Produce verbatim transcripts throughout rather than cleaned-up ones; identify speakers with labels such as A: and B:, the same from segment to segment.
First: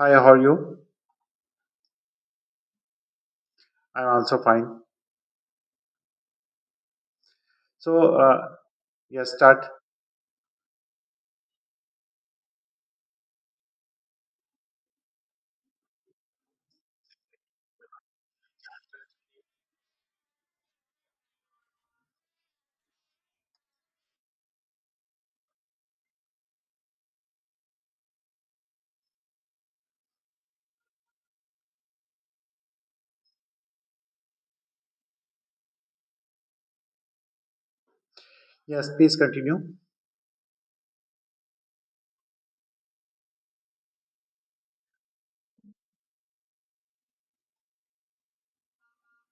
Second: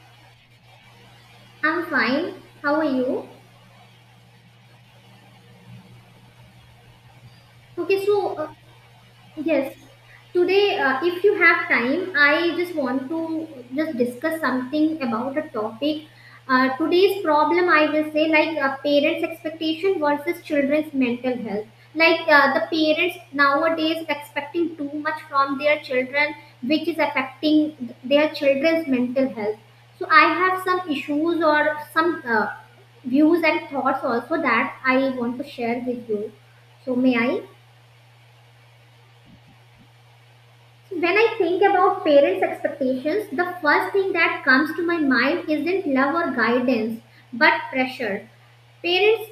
A: Hi, how are you?
B: I'm fine. How are you?
A: I'm also fine.
B: Okay,
A: So,
B: so
A: uh,
B: uh,
A: yes, start.
B: yes. Today, uh, if you have time, I just want to just discuss something about a topic. Uh, today's problem, I will say, like uh, parents' expectation versus children's mental health. Like uh, the parents nowadays expecting too much from their children, which is affecting th- their children's mental health. So I have some issues or some uh, views and thoughts also that I want to share with you. So may I?
A: Yes, please continue.
B: When I think about parents' expectations, the first thing that comes to my mind isn't love or guidance, but pressure. Parents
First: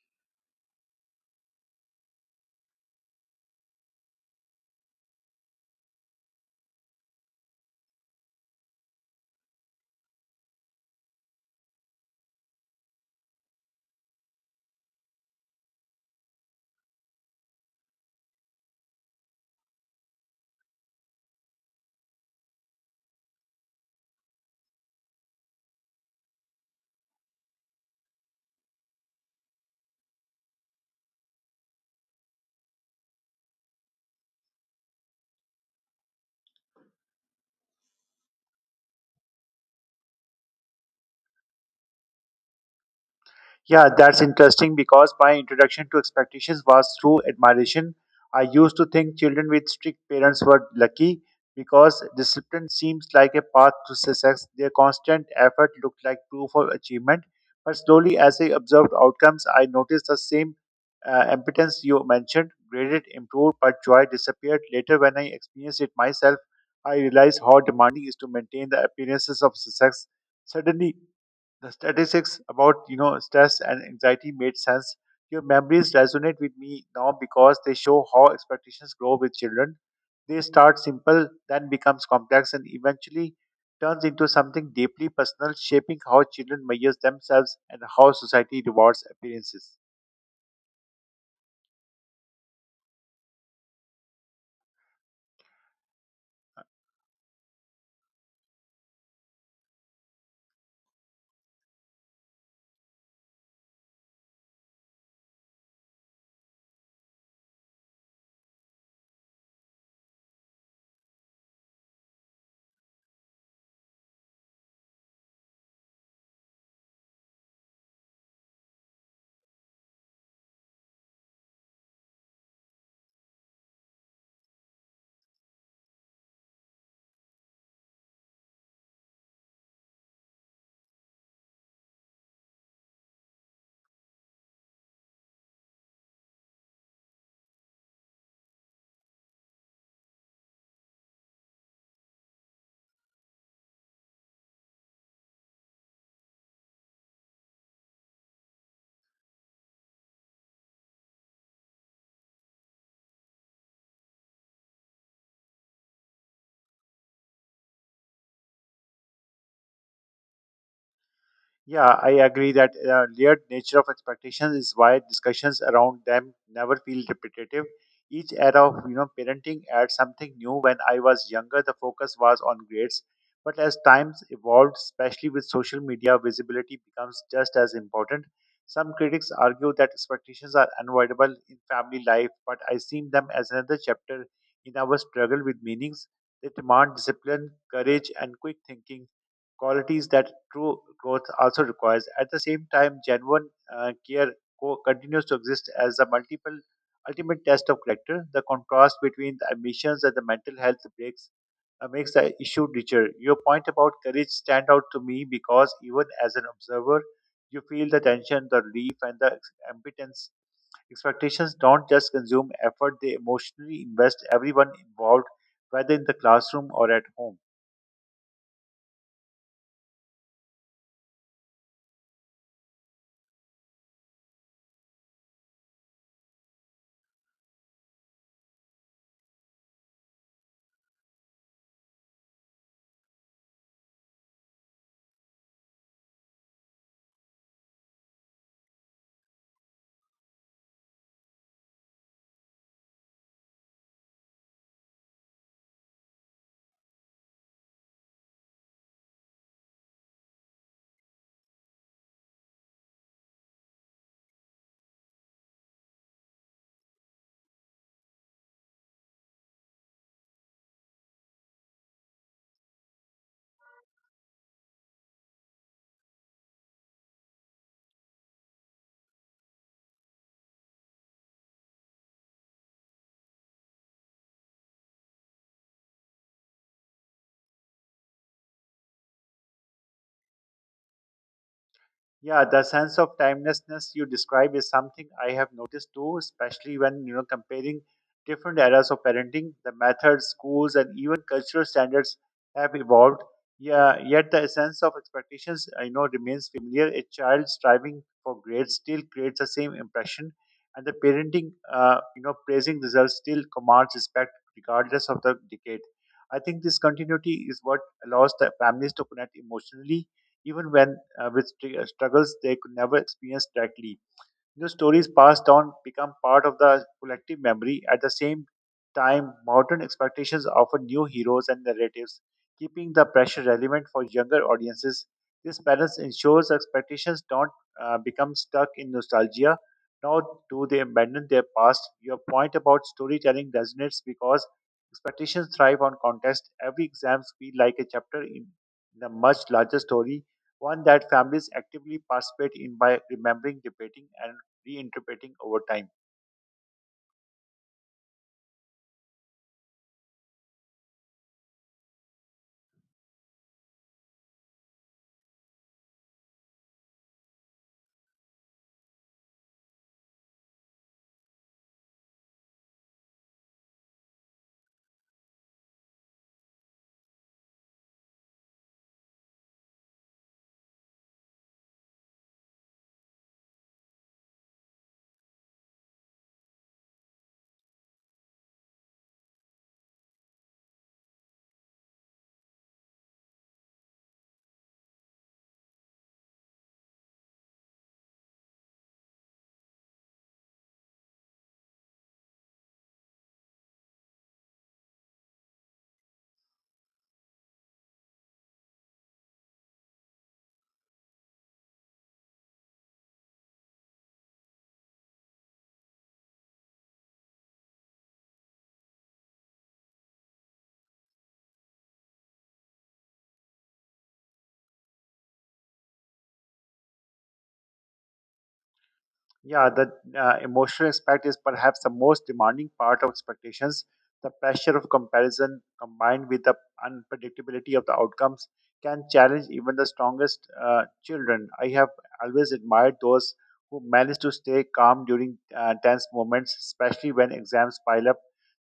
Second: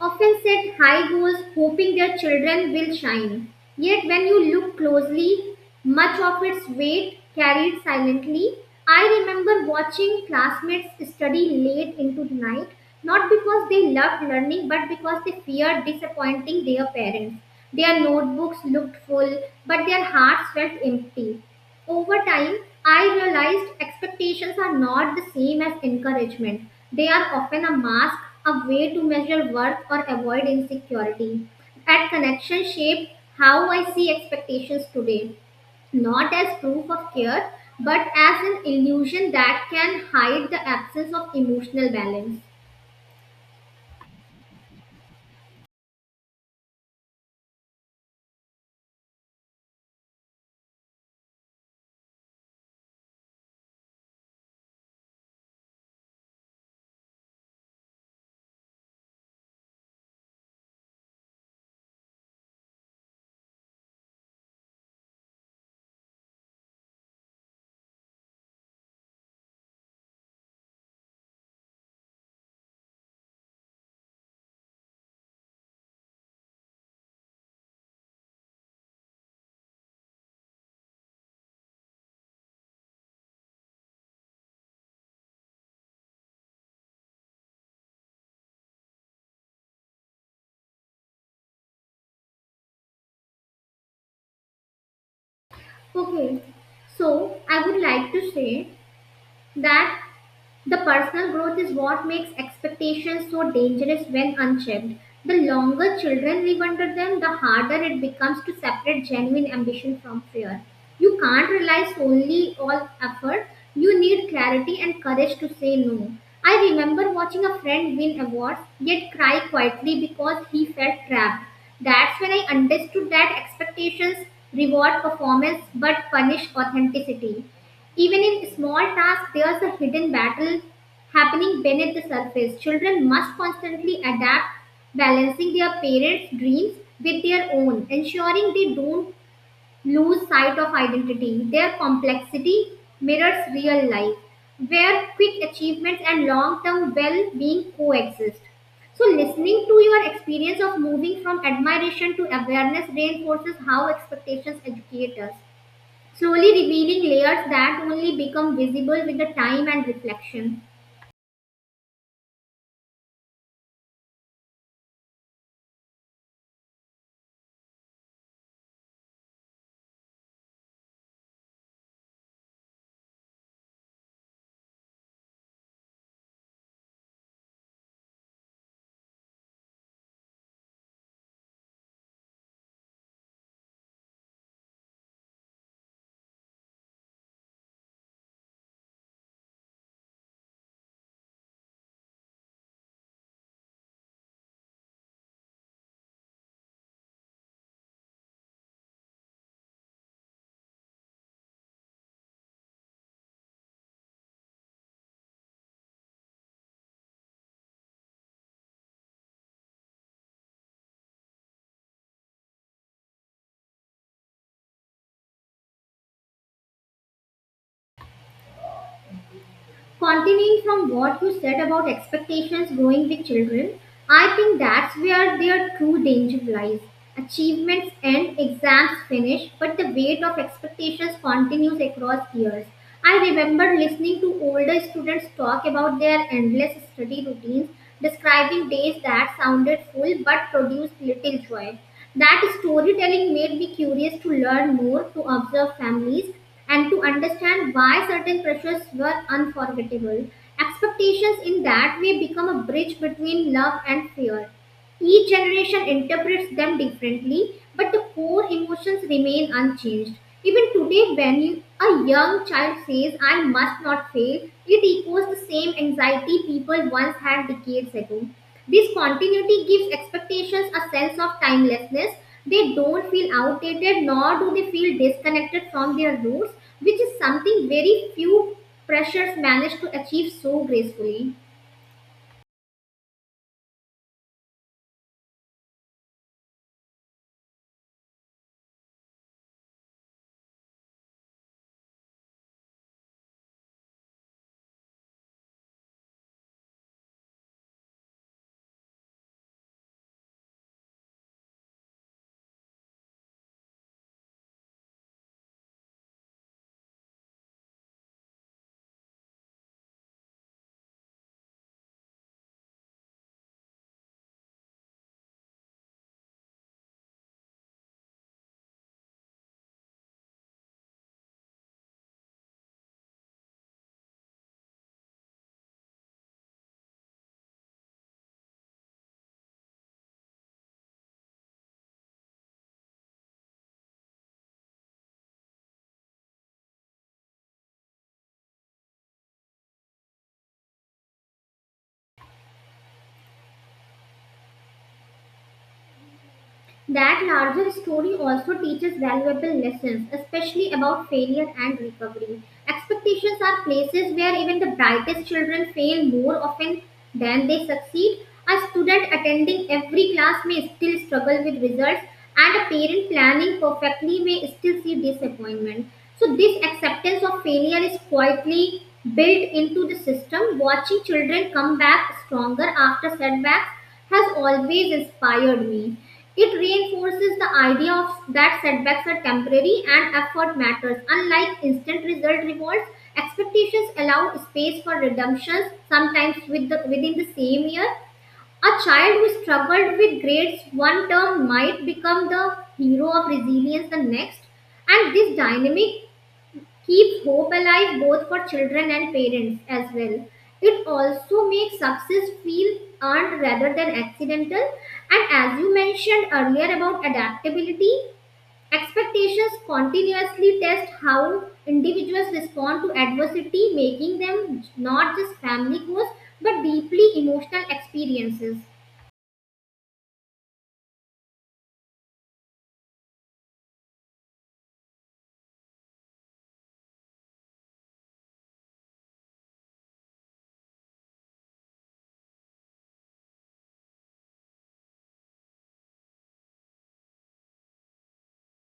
B: often set high goals hoping their children will shine. Yet, when you look closely, much of its weight carried silently. I remember watching classmates study late into the night, not because they loved learning, but because they feared disappointing their parents. Their notebooks looked full, but their hearts felt empty. Over time, I realized expectations are not the same as encouragement. They are often a mask, a way to measure worth or avoid insecurity. At Connection shaped how I see expectations today, not as proof of care, but as an illusion that can hide the absence of emotional balance.
A: Yeah, that's interesting because my introduction to expectations was through admiration. I used to think children with strict parents were lucky because discipline seems like a path to success. Their constant effort looked like proof of achievement. But slowly, as I observed outcomes, I noticed the same uh, impotence you mentioned. Graded improved, but joy disappeared. Later, when I experienced it myself, I realized how demanding it is to maintain the appearances of success. Suddenly, the statistics about you know stress and anxiety made sense. Your memories resonate with me now because they show how expectations grow with children. They start simple, then becomes complex, and eventually turns into something deeply personal, shaping how children measure themselves and how society rewards appearances.
B: Okay, so I would like to say that the personal growth is what makes expectations so dangerous when unchecked. The longer children live under them, the harder it becomes to separate genuine ambition from fear. You can't rely solely on effort. You need clarity and courage to say no. I remember watching a friend win awards yet cry quietly because he felt trapped. That's when I understood that expectations reward performance but punish authenticity. Even in small tasks, there's a hidden battle happening beneath the surface. Children must constantly adapt, balancing their parents' dreams with their own, ensuring they don't lose sight of identity. Their complexity mirrors real life, where quick achievements and long term well being coexist. So, listening to your experience of moving from admiration to awareness reinforces how expectations educate us, slowly revealing layers that only become visible with the time and reflection.
A: Yeah, I agree that uh, layered nature of expectations is why discussions around them never feel repetitive. Each era of you know parenting adds something new. When I was younger, the focus was on grades, but as times evolved, especially with social media, visibility becomes just as important. Some critics argue that expectations are unavoidable in family life, but I see them as another chapter in our struggle with meanings. They demand discipline, courage, and quick thinking qualities that true growth also requires. At the same time, genuine uh, care co- continues to exist as a multiple ultimate test of character. The contrast between the ambitions and the mental health breaks uh, makes the issue richer. Your point about courage stand out to me because even as an observer, you feel the tension, the relief, and the ex- impotence. Expectations don't just consume effort; they emotionally invest everyone involved, whether in the classroom or at home.
B: Continuing from what you said about expectations growing with children, I think that's where their true danger lies. Achievements end, exams finish, but the weight of expectations continues across years. I remember listening to older students talk about their endless study routines, describing days that sounded full but produced little joy. That storytelling made me curious to learn more, to observe families and to understand why certain pressures were unforgettable. Expectations in that way become a bridge between love and fear. Each generation interprets them differently, but the core emotions remain unchanged. Even today, when you- a young child says, I must not fail, it echoes the same anxiety people once had decades ago. This continuity gives expectations a sense of timelessness. They don't feel outdated, nor do they feel disconnected from their roots, which is something very few pressures manage to achieve so gracefully.
A: Yeah, the sense of timelessness you describe is something I have noticed too, especially when you know comparing different eras of parenting. The methods, schools, and even cultural standards have evolved. Yeah, yet the essence of expectations I know remains familiar. A child striving for grades still creates the same impression, and the parenting, uh, you know, praising results still commands respect regardless of the decade. I think this continuity is what allows the families to connect emotionally even when uh, with str- struggles they could never experience directly. The stories passed down become part of the collective memory. At the same time, modern expectations offer new heroes and narratives, keeping the pressure relevant for younger audiences. This balance ensures expectations don't uh, become stuck in nostalgia, nor do they abandon their past. Your point about storytelling resonates because expectations thrive on context. Every exam feels like a chapter in, in a much larger story, one that families actively participate in by remembering, debating, and reinterpreting over time.
B: That larger story also teaches valuable lessons, especially about failure and recovery. Expectations are places where even the brightest children fail more often than they succeed. A student attending every class may still struggle with results, and a parent planning perfectly may still see disappointment. So, this acceptance of failure is quietly built into the system. Watching children come back stronger after setbacks has always inspired me. It reinforces the idea of that setbacks are temporary and effort matters. Unlike instant result rewards, expectations allow space for redemptions, sometimes with the, within the same year. A child who struggled with grades one term might become the hero of resilience the next. And this dynamic keep hope alive both for children and parents as well. It also makes success feel earned rather than accidental. And as you mentioned earlier about adaptability, expectations continuously test how individuals respond to adversity, making them not just family goals but deeply emotional experiences.
A: Yeah, the uh, emotional aspect is perhaps the most demanding part of expectations. The pressure of comparison combined with the unpredictability of the outcomes can challenge even the strongest uh, children. I have always admired those who manage to stay calm during uh, tense moments, especially when exams pile up.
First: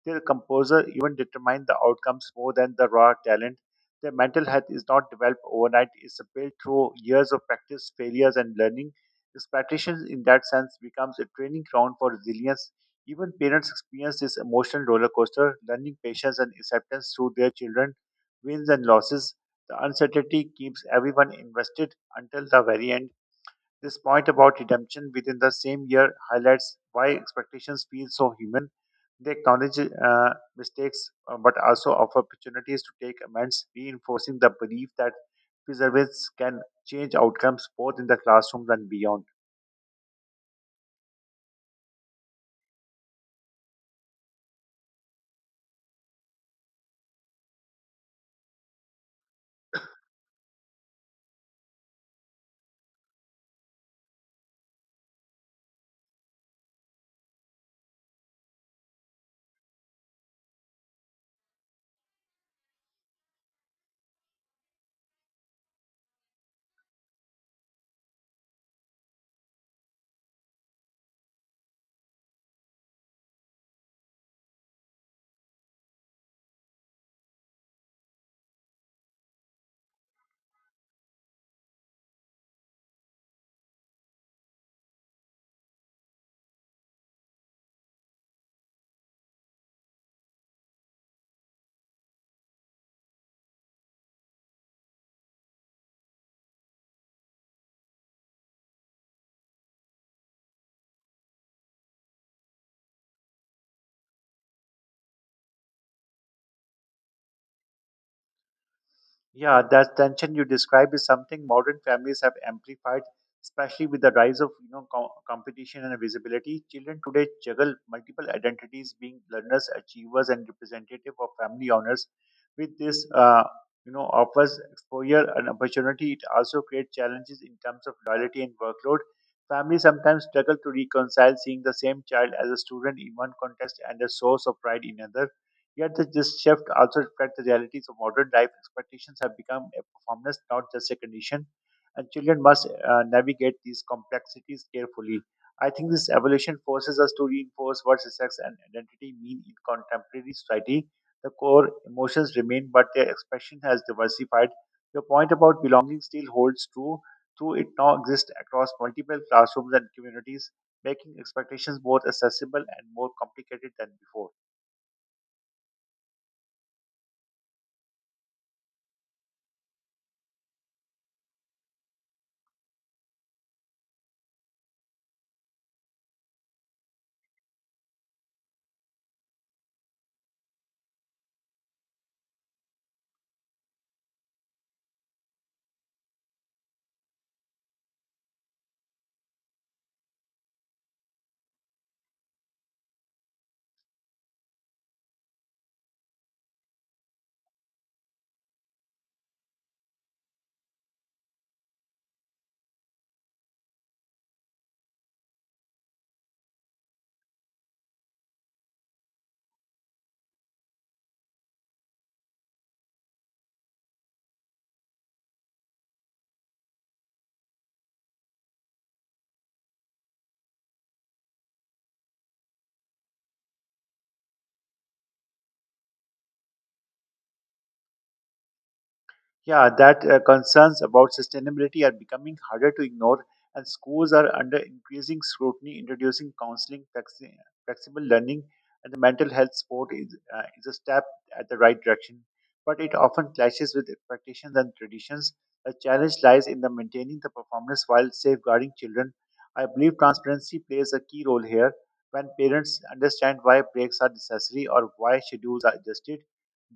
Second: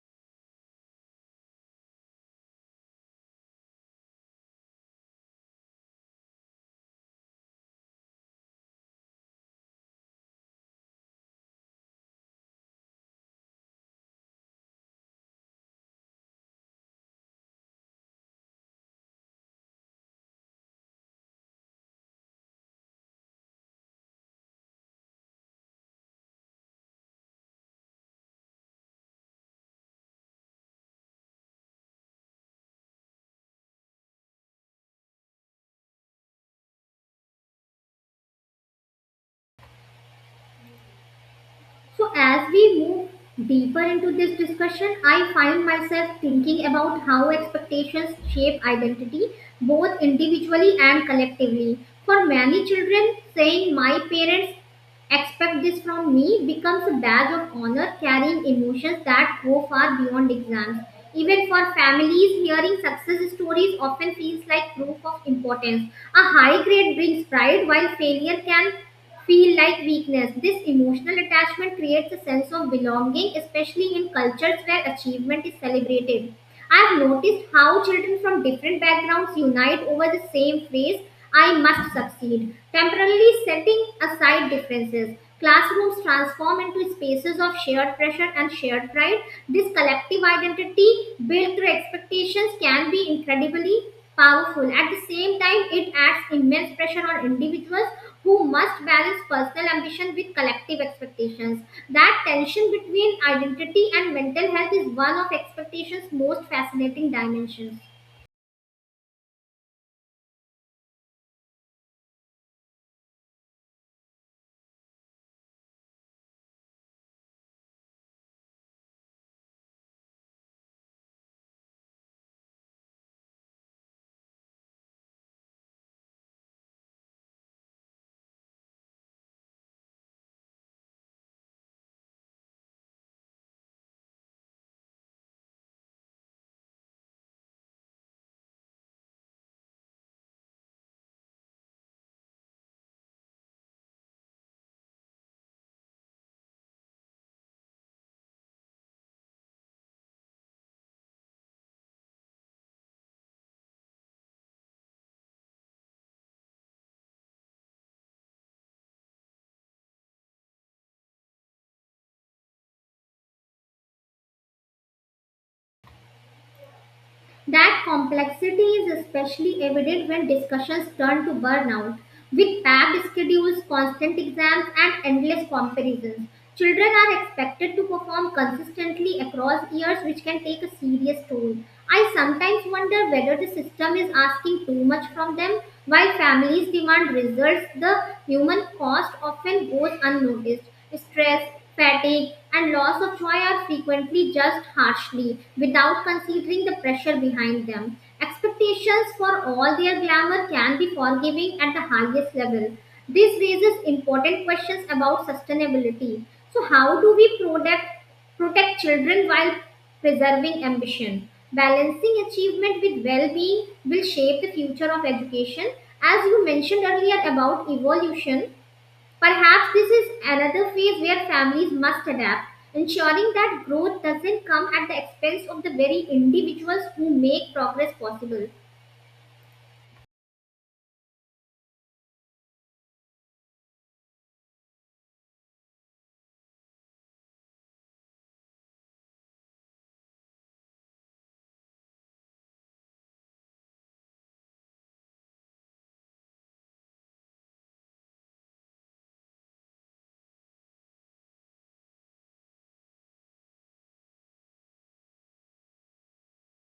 A: Their composure even determine the outcomes more than the raw talent. Their mental health is not developed overnight, it's built through years of practice, failures, and learning. This Expectations, in that sense, becomes a training ground for resilience. Even parents experience this emotional roller coaster, learning patience and acceptance through their children, wins and losses. The uncertainty keeps everyone invested until the very end. This point about redemption within the same year highlights why expectations feel so human. They acknowledge uh, mistakes uh, but also offer opportunities to take amends, reinforcing the belief that perseverance can change outcomes both in the classrooms and beyond.
B: So, as we move deeper into this discussion, I find myself thinking about how expectations shape identity, both individually and collectively. For many children, saying my parents expect this from me becomes a badge of honor carrying emotions that go far beyond exams. Even for families, hearing success stories often feels like proof of importance. A high grade brings pride while failure can feel like weakness. This emotional attachment creates a sense of belonging, especially in cultures where achievement is celebrated. I've noticed how children from different backgrounds unite over the same phrase, I must succeed, temporarily setting aside differences. Classrooms transform into spaces of shared pressure and shared pride. This collective identity built through expectations can be incredibly powerful. At the same time, it adds immense pressure on individuals who must balance personal ambition with collective expectations. That tension between identity and mental health is one of expectation's most fascinating dimensions.
A: Yeah, that tension you describe is something modern families have amplified, especially with the rise of you know co- competition and visibility. Children today juggle multiple identities, being learners, achievers, and representative of family honors. With this, uh, you know, offers exposure and opportunity. It also creates challenges in terms of loyalty and workload. Families sometimes struggle to reconcile seeing the same child as a student in one context and a source of pride in another. Yet the- this shift also reflects the realities of modern life. Expectations have become a performance, not just a condition, and children must uh, navigate these complexities carefully. I think this evolution forces us to reinforce what sex and identity mean in contemporary society. The core emotions remain, but their expression has diversified. Your point about belonging still holds true, though it now exists across multiple classrooms and communities, making expectations both accessible and more complicated than before.
B: That complexity is especially evident when discussions turn to burnout. With packed schedules, constant exams, and endless comparisons, children are expected to perform consistently across years, which can take a serious toll. I sometimes wonder whether the system is asking too much from them. While families demand results, the human cost often goes unnoticed. Stress, fatigue, and loss of joy are frequently judged harshly without considering the pressure behind them. Expectations for all their glamour can be forgiving at the highest level. This raises important questions about sustainability. So, how do we protect, protect children while preserving ambition? Balancing achievement with well being will shape the future of education. As you mentioned earlier about evolution, perhaps this is another phase where families must adapt, ensuring that growth doesn't come at the expense of the very individuals who make progress possible.
A: Yeah, that uh, concerns about sustainability are becoming harder to ignore, and schools are under increasing scrutiny, introducing counseling, flexi- flexible learning, and the mental health support is, uh, is a step at the right direction. But it often clashes with expectations and traditions. The challenge lies in the maintaining the performance while safeguarding children. I believe transparency plays a key role here. When parents understand why breaks are necessary or why schedules are adjusted,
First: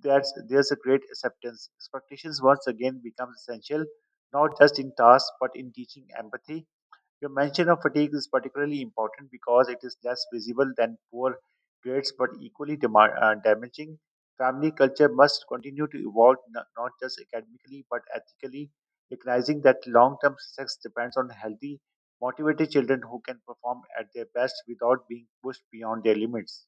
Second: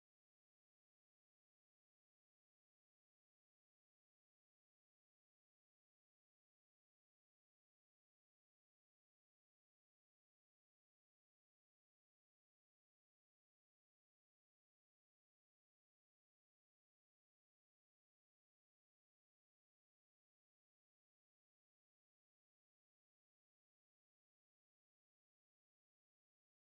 A: that's there's a great acceptance. Expectations once again becomes essential, not just in tasks but in teaching empathy. Your mention of fatigue is particularly important because it is less visible than poor grades but equally dema- uh, damaging. Family culture must continue to evolve no- not just academically but ethically, recognizing that long term success depends on healthy, motivated children who can perform at their best without being pushed beyond their limits.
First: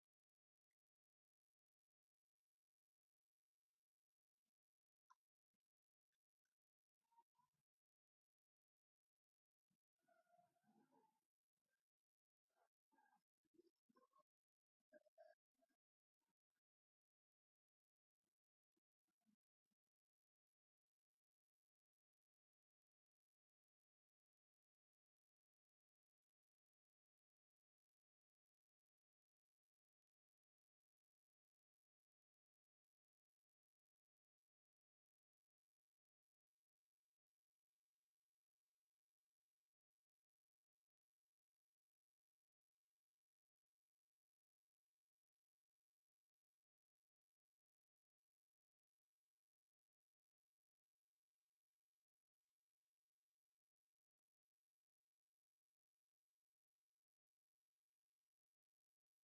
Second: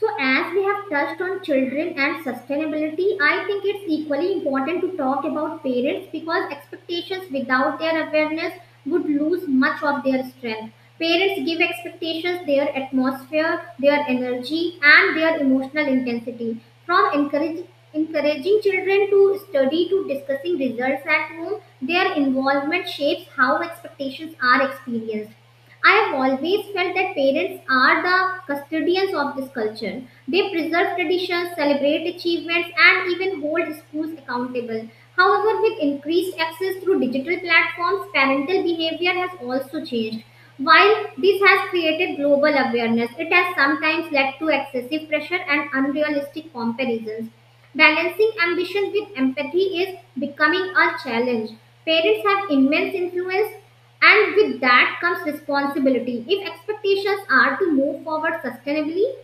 B: So, as we have touched on children and sustainability, I think it's equally important to talk about parents because expectations without their awareness would lose much of their strength. Parents give expectations their atmosphere, their energy, and their emotional intensity. From encourage, encouraging children to study to discussing results at home, their involvement shapes how expectations are experienced. I have always felt that parents are the custodians of this culture. They preserve traditions, celebrate achievements, and even hold schools accountable. However, with increased access through digital platforms, parental behavior has also changed. While this has created global awareness, it has sometimes led to excessive pressure and unrealistic comparisons. Balancing ambition with empathy is becoming a challenge. Parents have immense influence and with that comes responsibility. If expectations are to move forward sustainably,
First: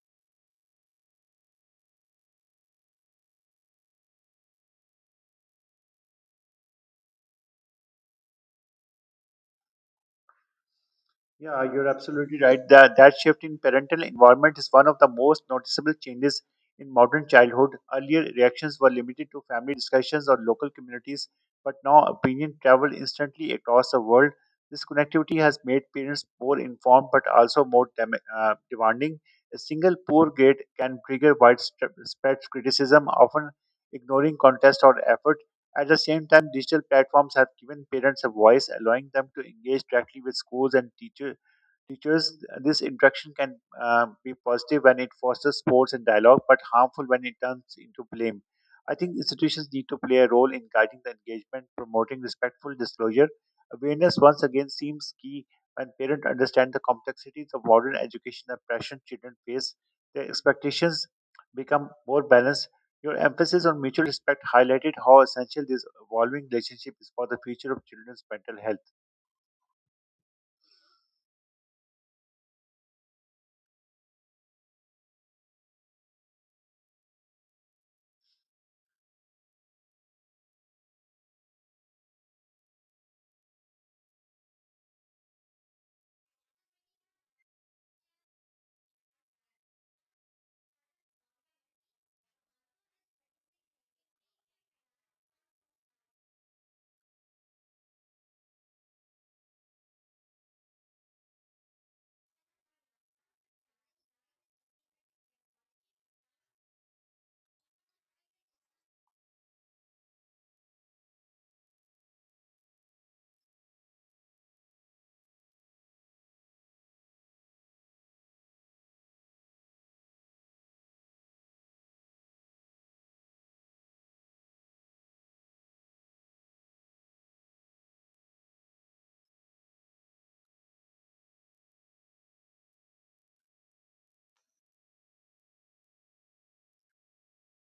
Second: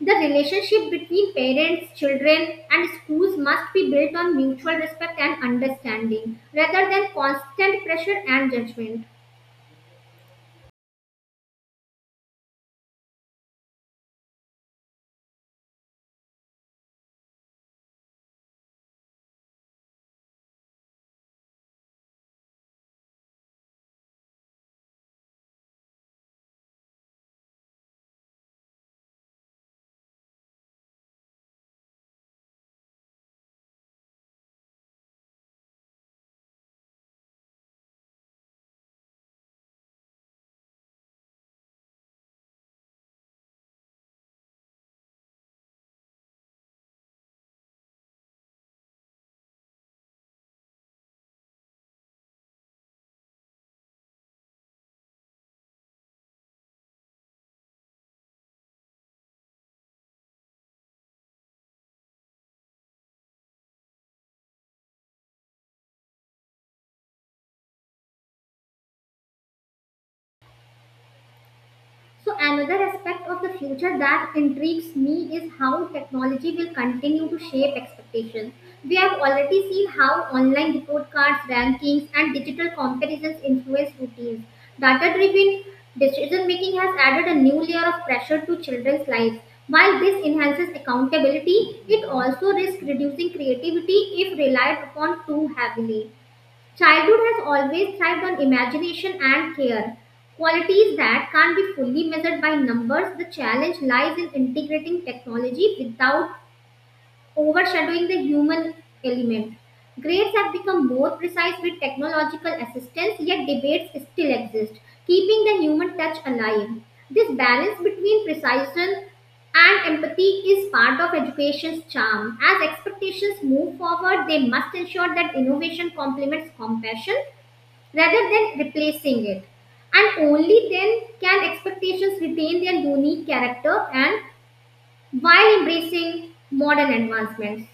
B: the relationship between parents, children, and schools must be built on mutual respect and understanding rather than constant pressure and judgment.
A: Yeah, you're absolutely right. That, that shift in parental environment is one of the most noticeable changes in modern childhood. Earlier, reactions were limited to family discussions or local communities, but now opinion travel instantly across the world. This connectivity has made parents more informed but also more dem- uh, demanding. A single poor grade can trigger widespread criticism, often ignoring contest or effort. At the same time, digital platforms have given parents a voice, allowing them to engage directly with schools and teachers teachers This interaction can uh, be positive when it fosters sports and dialogue but harmful when it turns into blame. I think institutions need to play a role in guiding the engagement, promoting respectful disclosure. Awareness once again seems key. When parents understand the complexities of modern education and pressure children face, their expectations become more balanced. Your emphasis on mutual respect highlighted how essential this evolving relationship is for the future of children's mental health.
B: So, another aspect of the future that intrigues me is how technology will continue to shape expectations. We have already seen how online report cards, rankings, and digital comparisons influence routines. Data driven decision making has added a new layer of pressure to children's lives. While this enhances accountability, it also risks reducing creativity if relied upon too heavily. Childhood has always thrived on imagination and care, qualities that can't be fully measured by numbers. The challenge lies in integrating technology without overshadowing the human element. Grades have become more precise with technological assistance, yet debates still exist, keeping the human touch alive. This balance between precision and empathy is part of education's charm. As expectations move forward, they must ensure that innovation complements compassion rather than replacing it. And only then can expectations retain their unique character and while embracing modern advancements.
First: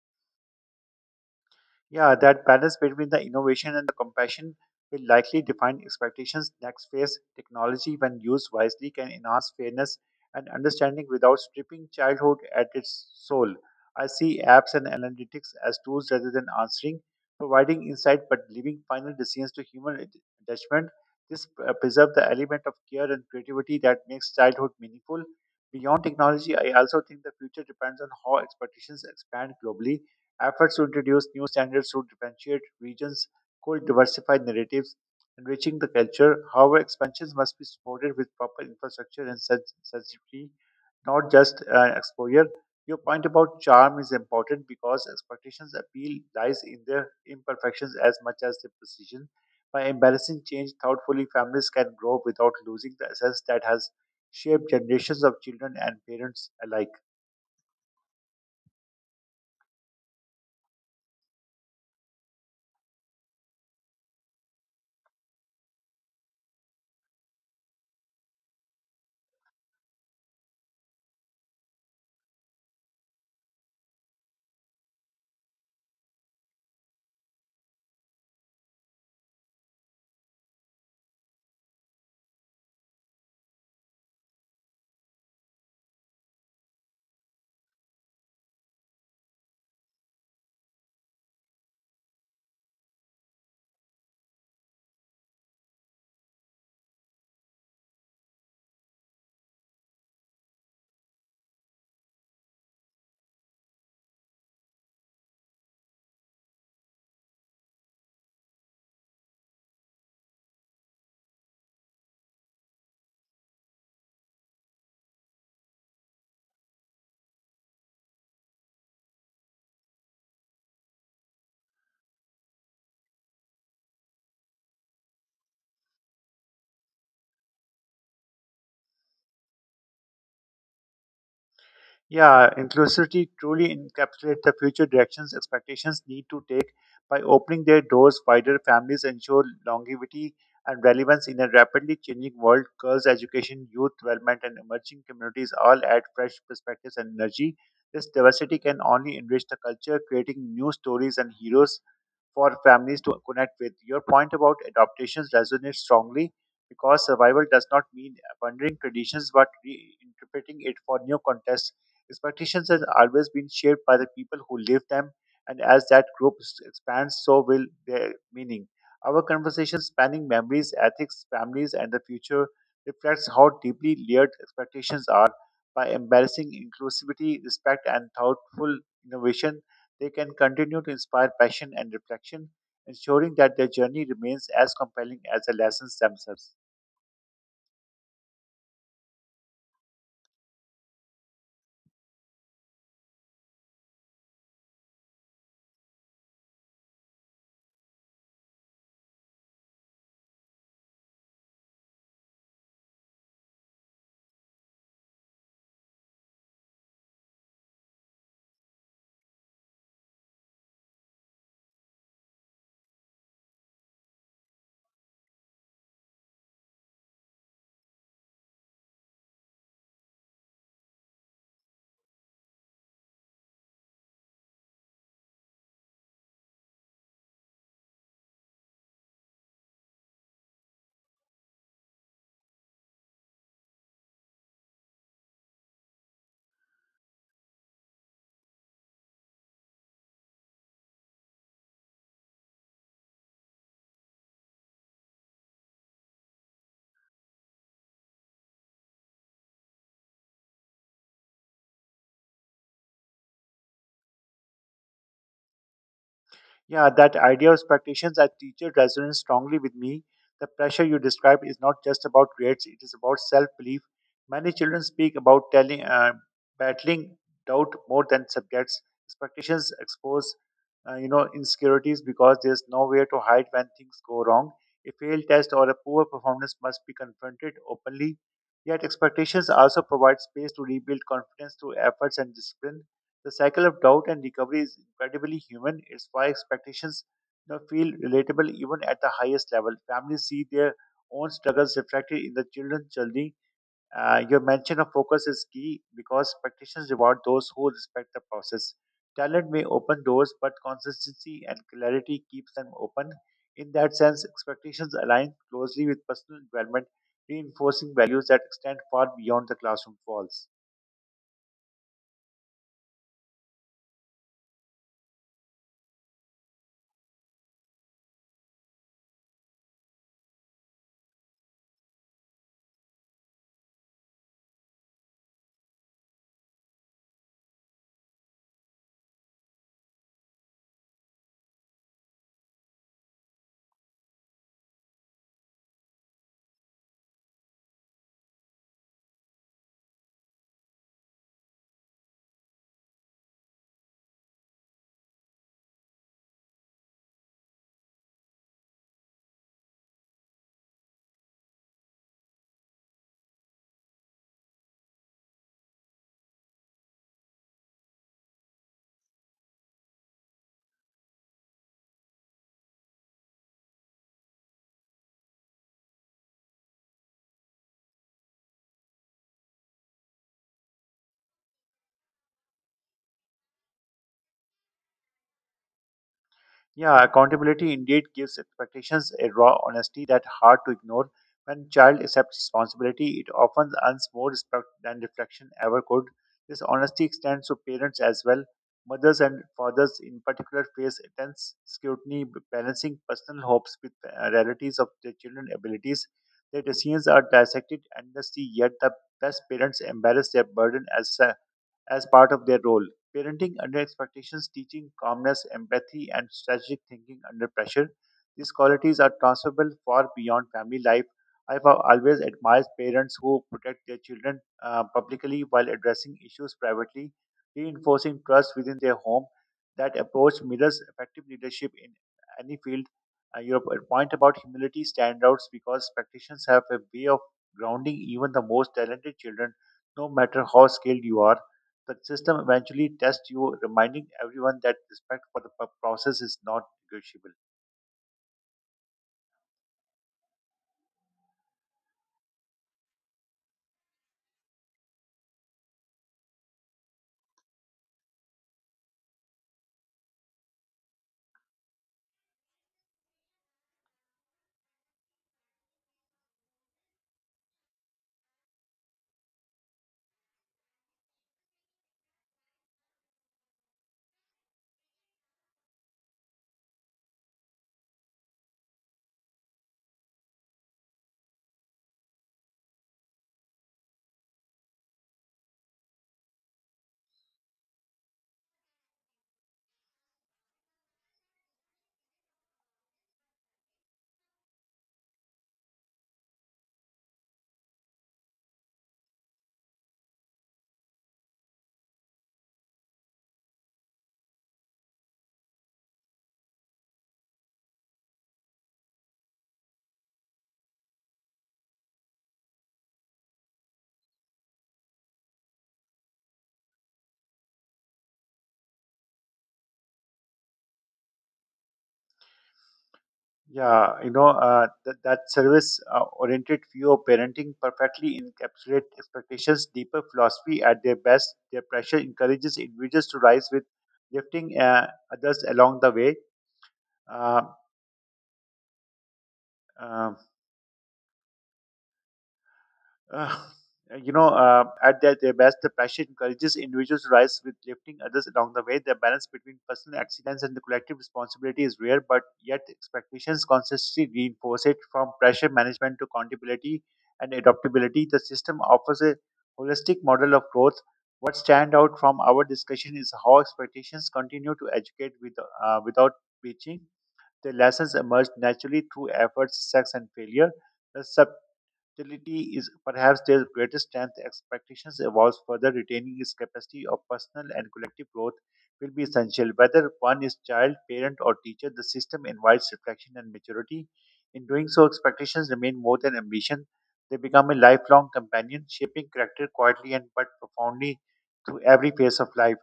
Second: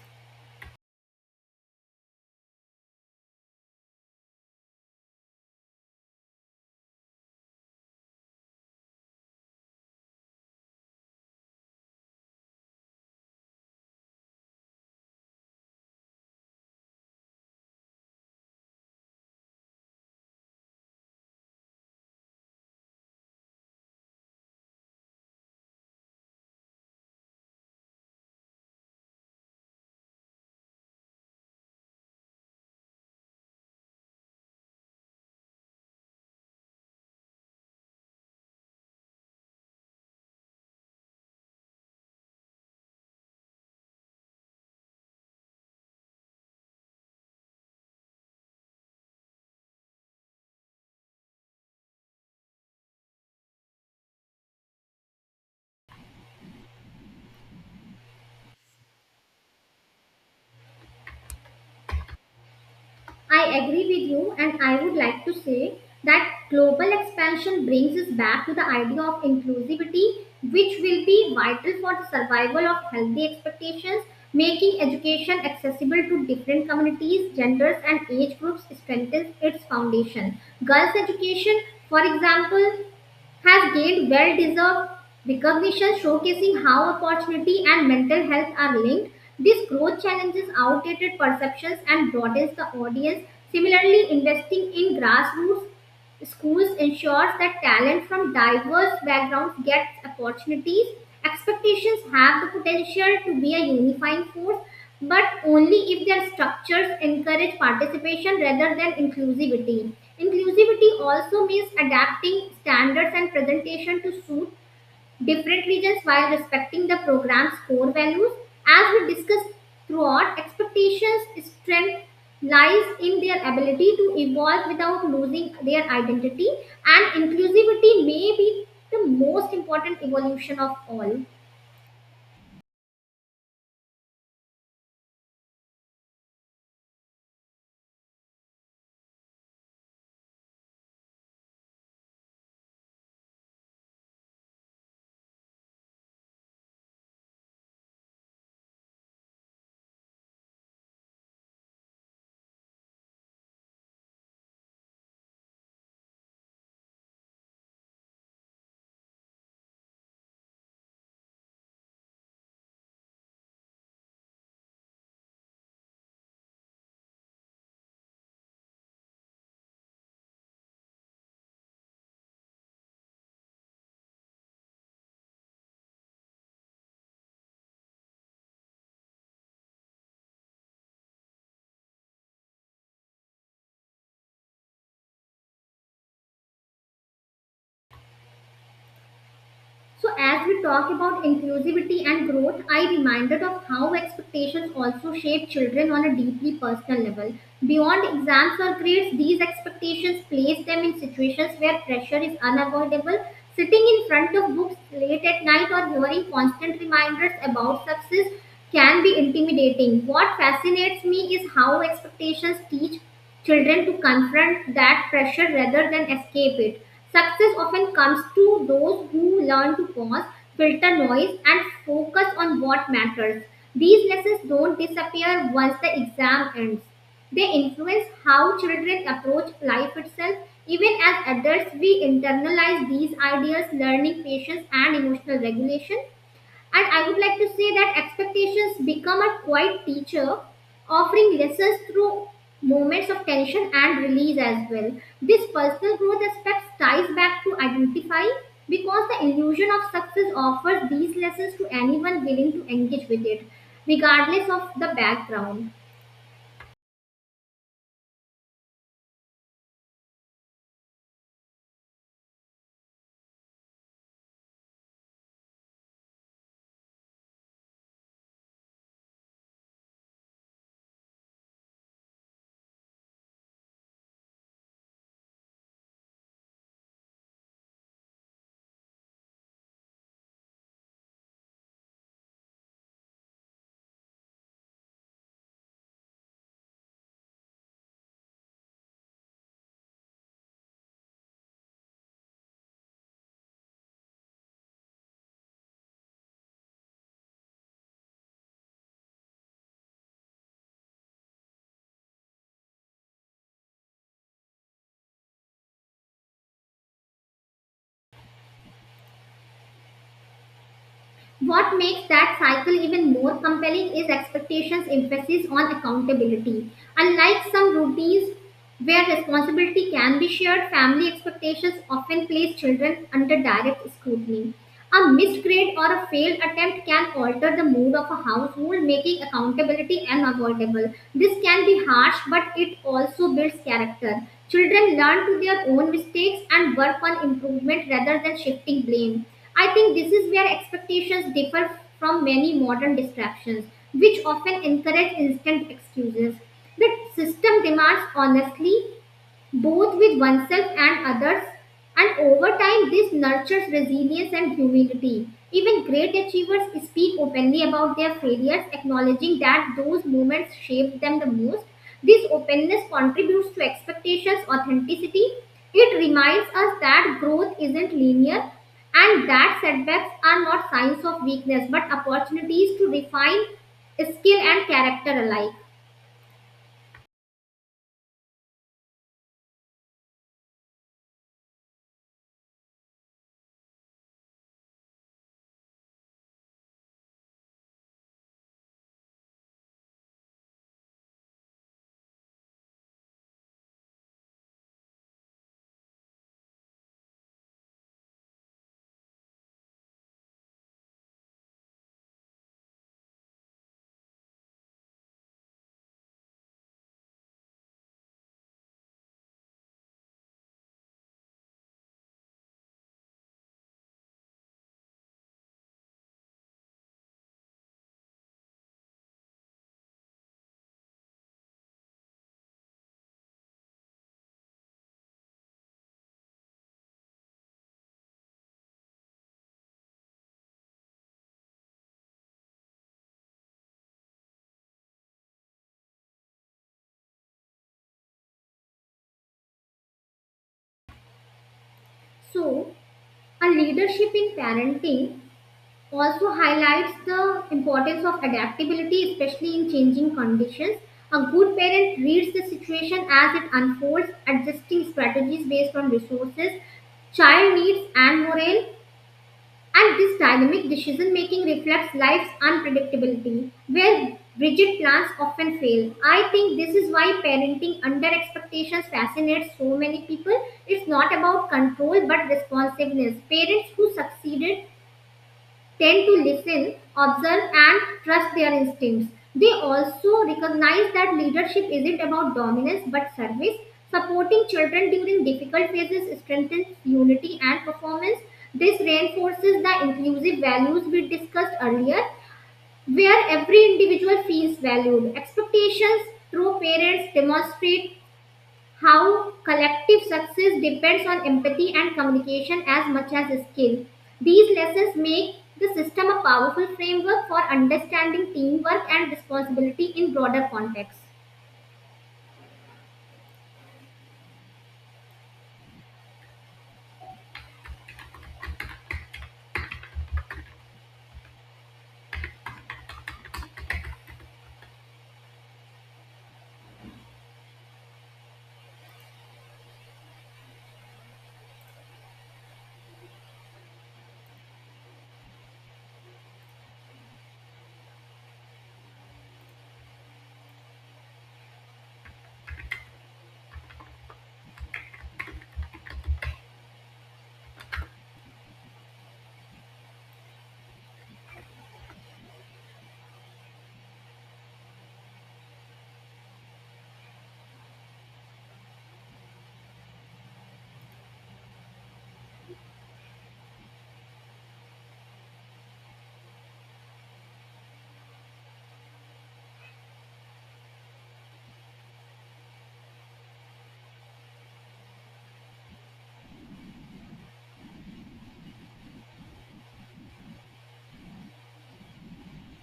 A: Yeah, that balance between the innovation and the compassion will likely define expectations next phase. Technology, when used wisely, can enhance fairness and understanding without stripping childhood at its soul. I see apps and analytics as tools rather than answering, providing insight but leaving final decisions to human ad- judgment. This uh, preserves the element of care and creativity that makes childhood meaningful. Beyond technology, I also think the future depends on how expectations expand globally. Efforts to introduce new standards to differentiate regions could diversify narratives, enriching the culture. However, expansions must be supported with proper infrastructure and sens- sensitivity, not just uh, exposure. Your point about charm is important because expectations appeal lies in their imperfections as much as their precision. By embracing change thoughtfully, families can grow without losing the essence that has shaped generations of children and parents alike.
B: I agree with you, and I would like to say that global expansion brings us back to the idea of inclusivity, which will be vital for the survival of healthy expectations, making education accessible to different communities, genders, and age groups strengthens its foundation. Girls' education, for example, has gained well deserved recognition, showcasing how opportunity and mental health are linked. This growth challenges outdated perceptions and broadens the audience. Similarly, investing in grassroots schools ensures that talent from diverse backgrounds gets opportunities. Expectations have the potential to be a unifying force, but only if their structures encourage participation rather than inclusivity. Inclusivity also means adapting standards and presentation to suit different regions while respecting the program's core values. As we discussed throughout, expectations' strength lies in their ability to evolve without losing their identity, and inclusivity may be the most important evolution of all.
A: Yeah, inclusivity truly encapsulates the future directions expectations need to take by opening their doors wider. Families ensure longevity and relevance in a rapidly changing world. Girls' education, youth development, and emerging communities all add fresh perspectives and energy. This diversity can only enrich the culture, creating new stories and heroes for families to connect with. Your point about adaptations resonates strongly because survival does not mean abandoning traditions but reinterpreting it for new contexts. Expectations has always been shaped by the people who live them, and as that group s- expands, so will their meaning. Our conversation spanning memories, ethics, families, and the future reflects how deeply layered expectations are. By embracing inclusivity, respect, and thoughtful innovation, they can continue to inspire passion and reflection, ensuring that their journey remains as compelling as the lessons themselves.
B: So, as we talk about inclusivity and growth, I reminded of how expectations also shape children on a deeply personal level. Beyond exams or grades, these expectations place them in situations where pressure is unavoidable. Sitting in front of books late at night or hearing constant reminders about success can be intimidating. What fascinates me is how expectations teach children to confront that pressure rather than escape it. Success often comes to those who learn to pause, filter noise, and focus on what matters. These lessons don't disappear once the exam ends. They influence how children approach life itself. Even as adults, we internalize these ideas, learning patience and emotional regulation. And I would like to say that expectations become a quiet teacher, offering lessons through moments of tension and release as well. This personal growth aspect ties back to identify because the illusion of success offers these lessons to anyone willing to engage with it, regardless of the background.
A: Yeah, that idea of expectations as teacher resonates strongly with me. The pressure you describe is not just about grades, it is about self belief. Many children speak about telling, uh, battling doubt more than subjects. Expectations expose uh, you know, insecurities because there's nowhere to hide when things go wrong. A failed test or a poor performance must be confronted openly. Yet, expectations also provide space to rebuild confidence through efforts and discipline. The cycle of doubt and recovery is incredibly human. It's why expectations you know, feel relatable even at the highest level. Families see their own struggles reflected in the children's journey. Uh, your mention of focus is key because expectations reward those who respect the process. Talent may open doors, but consistency and clarity keeps them open. In that sense, expectations align closely with personal development, reinforcing values that extend far beyond the classroom walls.
B: What makes that cycle even more compelling is expectations' emphasis on accountability. Unlike some routines where responsibility can be shared, family expectations often place children under direct scrutiny. A missed grade or a failed attempt can alter the mood of a household, making accountability unavoidable. This can be harsh, but it also builds character. Children learn to their own mistakes and work on improvement rather than shifting blame. I think this is where expectations differ from many modern distractions, which often encourage instant excuses. The system demands honestly, both with oneself and others. And over time, this nurtures resilience and humility. Even great achievers speak openly about their failures, acknowledging that those moments shaped them the most. This openness contributes to expectations, authenticity. It reminds us that growth isn't linear and that setbacks are not signs of weakness but opportunities to refine skill and character alike.
A: Yeah, accountability indeed gives expectations a raw honesty that's hard to ignore. When child accepts responsibility, it often earns more respect than reflection ever could. This honesty extends to parents as well. Mothers and fathers, in particular, face intense scrutiny b- balancing personal hopes with uh, realities of their children's abilities. Their decisions are dissected endlessly, yet the best parents embrace their burden as as part of their role. Parenting under expectations, teaching calmness, empathy, and strategic thinking under pressure. These qualities are transferable far beyond family life. I have always admired parents who protect their children uh, publicly while addressing issues privately, reinforcing trust within their home. That approach mirrors effective leadership in any field. Uh, your point about humility standouts because practitioners have a way of grounding even the most talented children, no matter how skilled you are. The system eventually tests you, reminding everyone that respect for the pro- process is not negotiable.
B: So, a leadership in parenting also highlights the importance of adaptability, especially in changing conditions. A good parent reads the situation as it unfolds, adjusting strategies based on resources, child needs, and morale. And this dynamic decision making reflects life's unpredictability, where rigid plans often fail. I think this is why parenting under expectations fascinates so many people. It's not about control but responsiveness. Parents who succeeded tend to listen, observe, and trust their instincts. They also recognize that leadership isn't about dominance but service. Supporting children during difficult phases strengthens unity and performance. This reinforces the inclusive values we discussed earlier, where every individual feels valued. Expectations through parents demonstrate how collective success depends on empathy and communication as much as skill. These lessons make the system a powerful framework for understanding teamwork and responsibility in broader contexts.
A: Yeah, you know, uh, th- that service uh, oriented view of parenting perfectly encapsulates expectations, deeper philosophy at their best. Their pressure encourages individuals to rise with lifting uh, others along the way. Uh, uh, Uh, you know, uh, at their, their best, the passion encourages individuals to rise with lifting others along the way. The balance between personal excellence and the collective responsibility is rare, but yet expectations constantly reinforce it from pressure management to accountability and adaptability. The system offers a holistic model of growth. What stand out from our discussion is how expectations continue to educate with, uh, without preaching. The lessons emerge naturally through efforts, success, and failure. The sub. Versatility is perhaps their greatest strength. Expectations evolves further, retaining its capacity of personal and collective growth will be essential. Whether one is child, parent, or teacher, the system invites reflection and maturity. In doing so, expectations remain more than ambition. They become a lifelong companion, shaping character quietly and but profoundly through every phase of life.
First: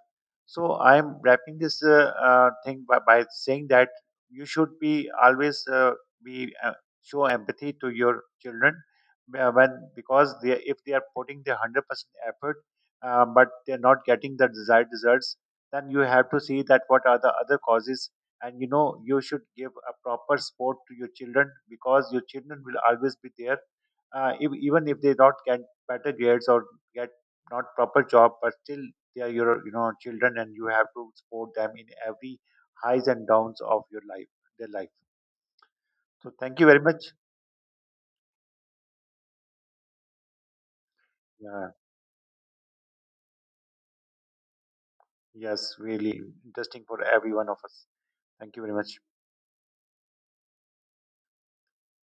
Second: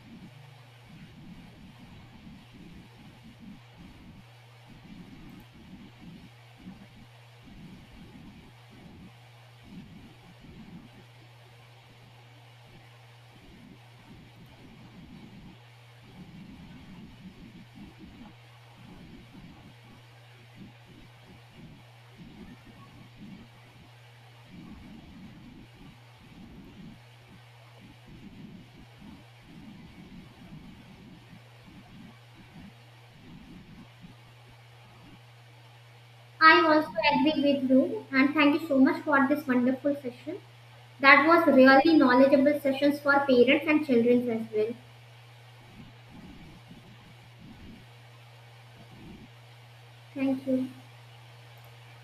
A: So I am wrapping this uh, uh, thing by, by saying that you should be always uh, be uh, show empathy to your children uh, when because they if they are putting their one hundred percent effort uh, but they're not getting the desired results, then you have to see that what are the other causes. And you know you should give a proper support to your children because your children will always be there uh, if, even if they not get better grades or get not proper job, but still they are your you know children and you have to support them in every highs and downs of your life their life. So thank
B: I
A: you very
B: also
A: much.
B: agree with you and thank you so much for this wonderful session. That was
A: Yeah.
B: really knowledgeable sessions for parents and children as well.
A: Yes, really interesting for every one of us. Thank you very much.
B: Thank you.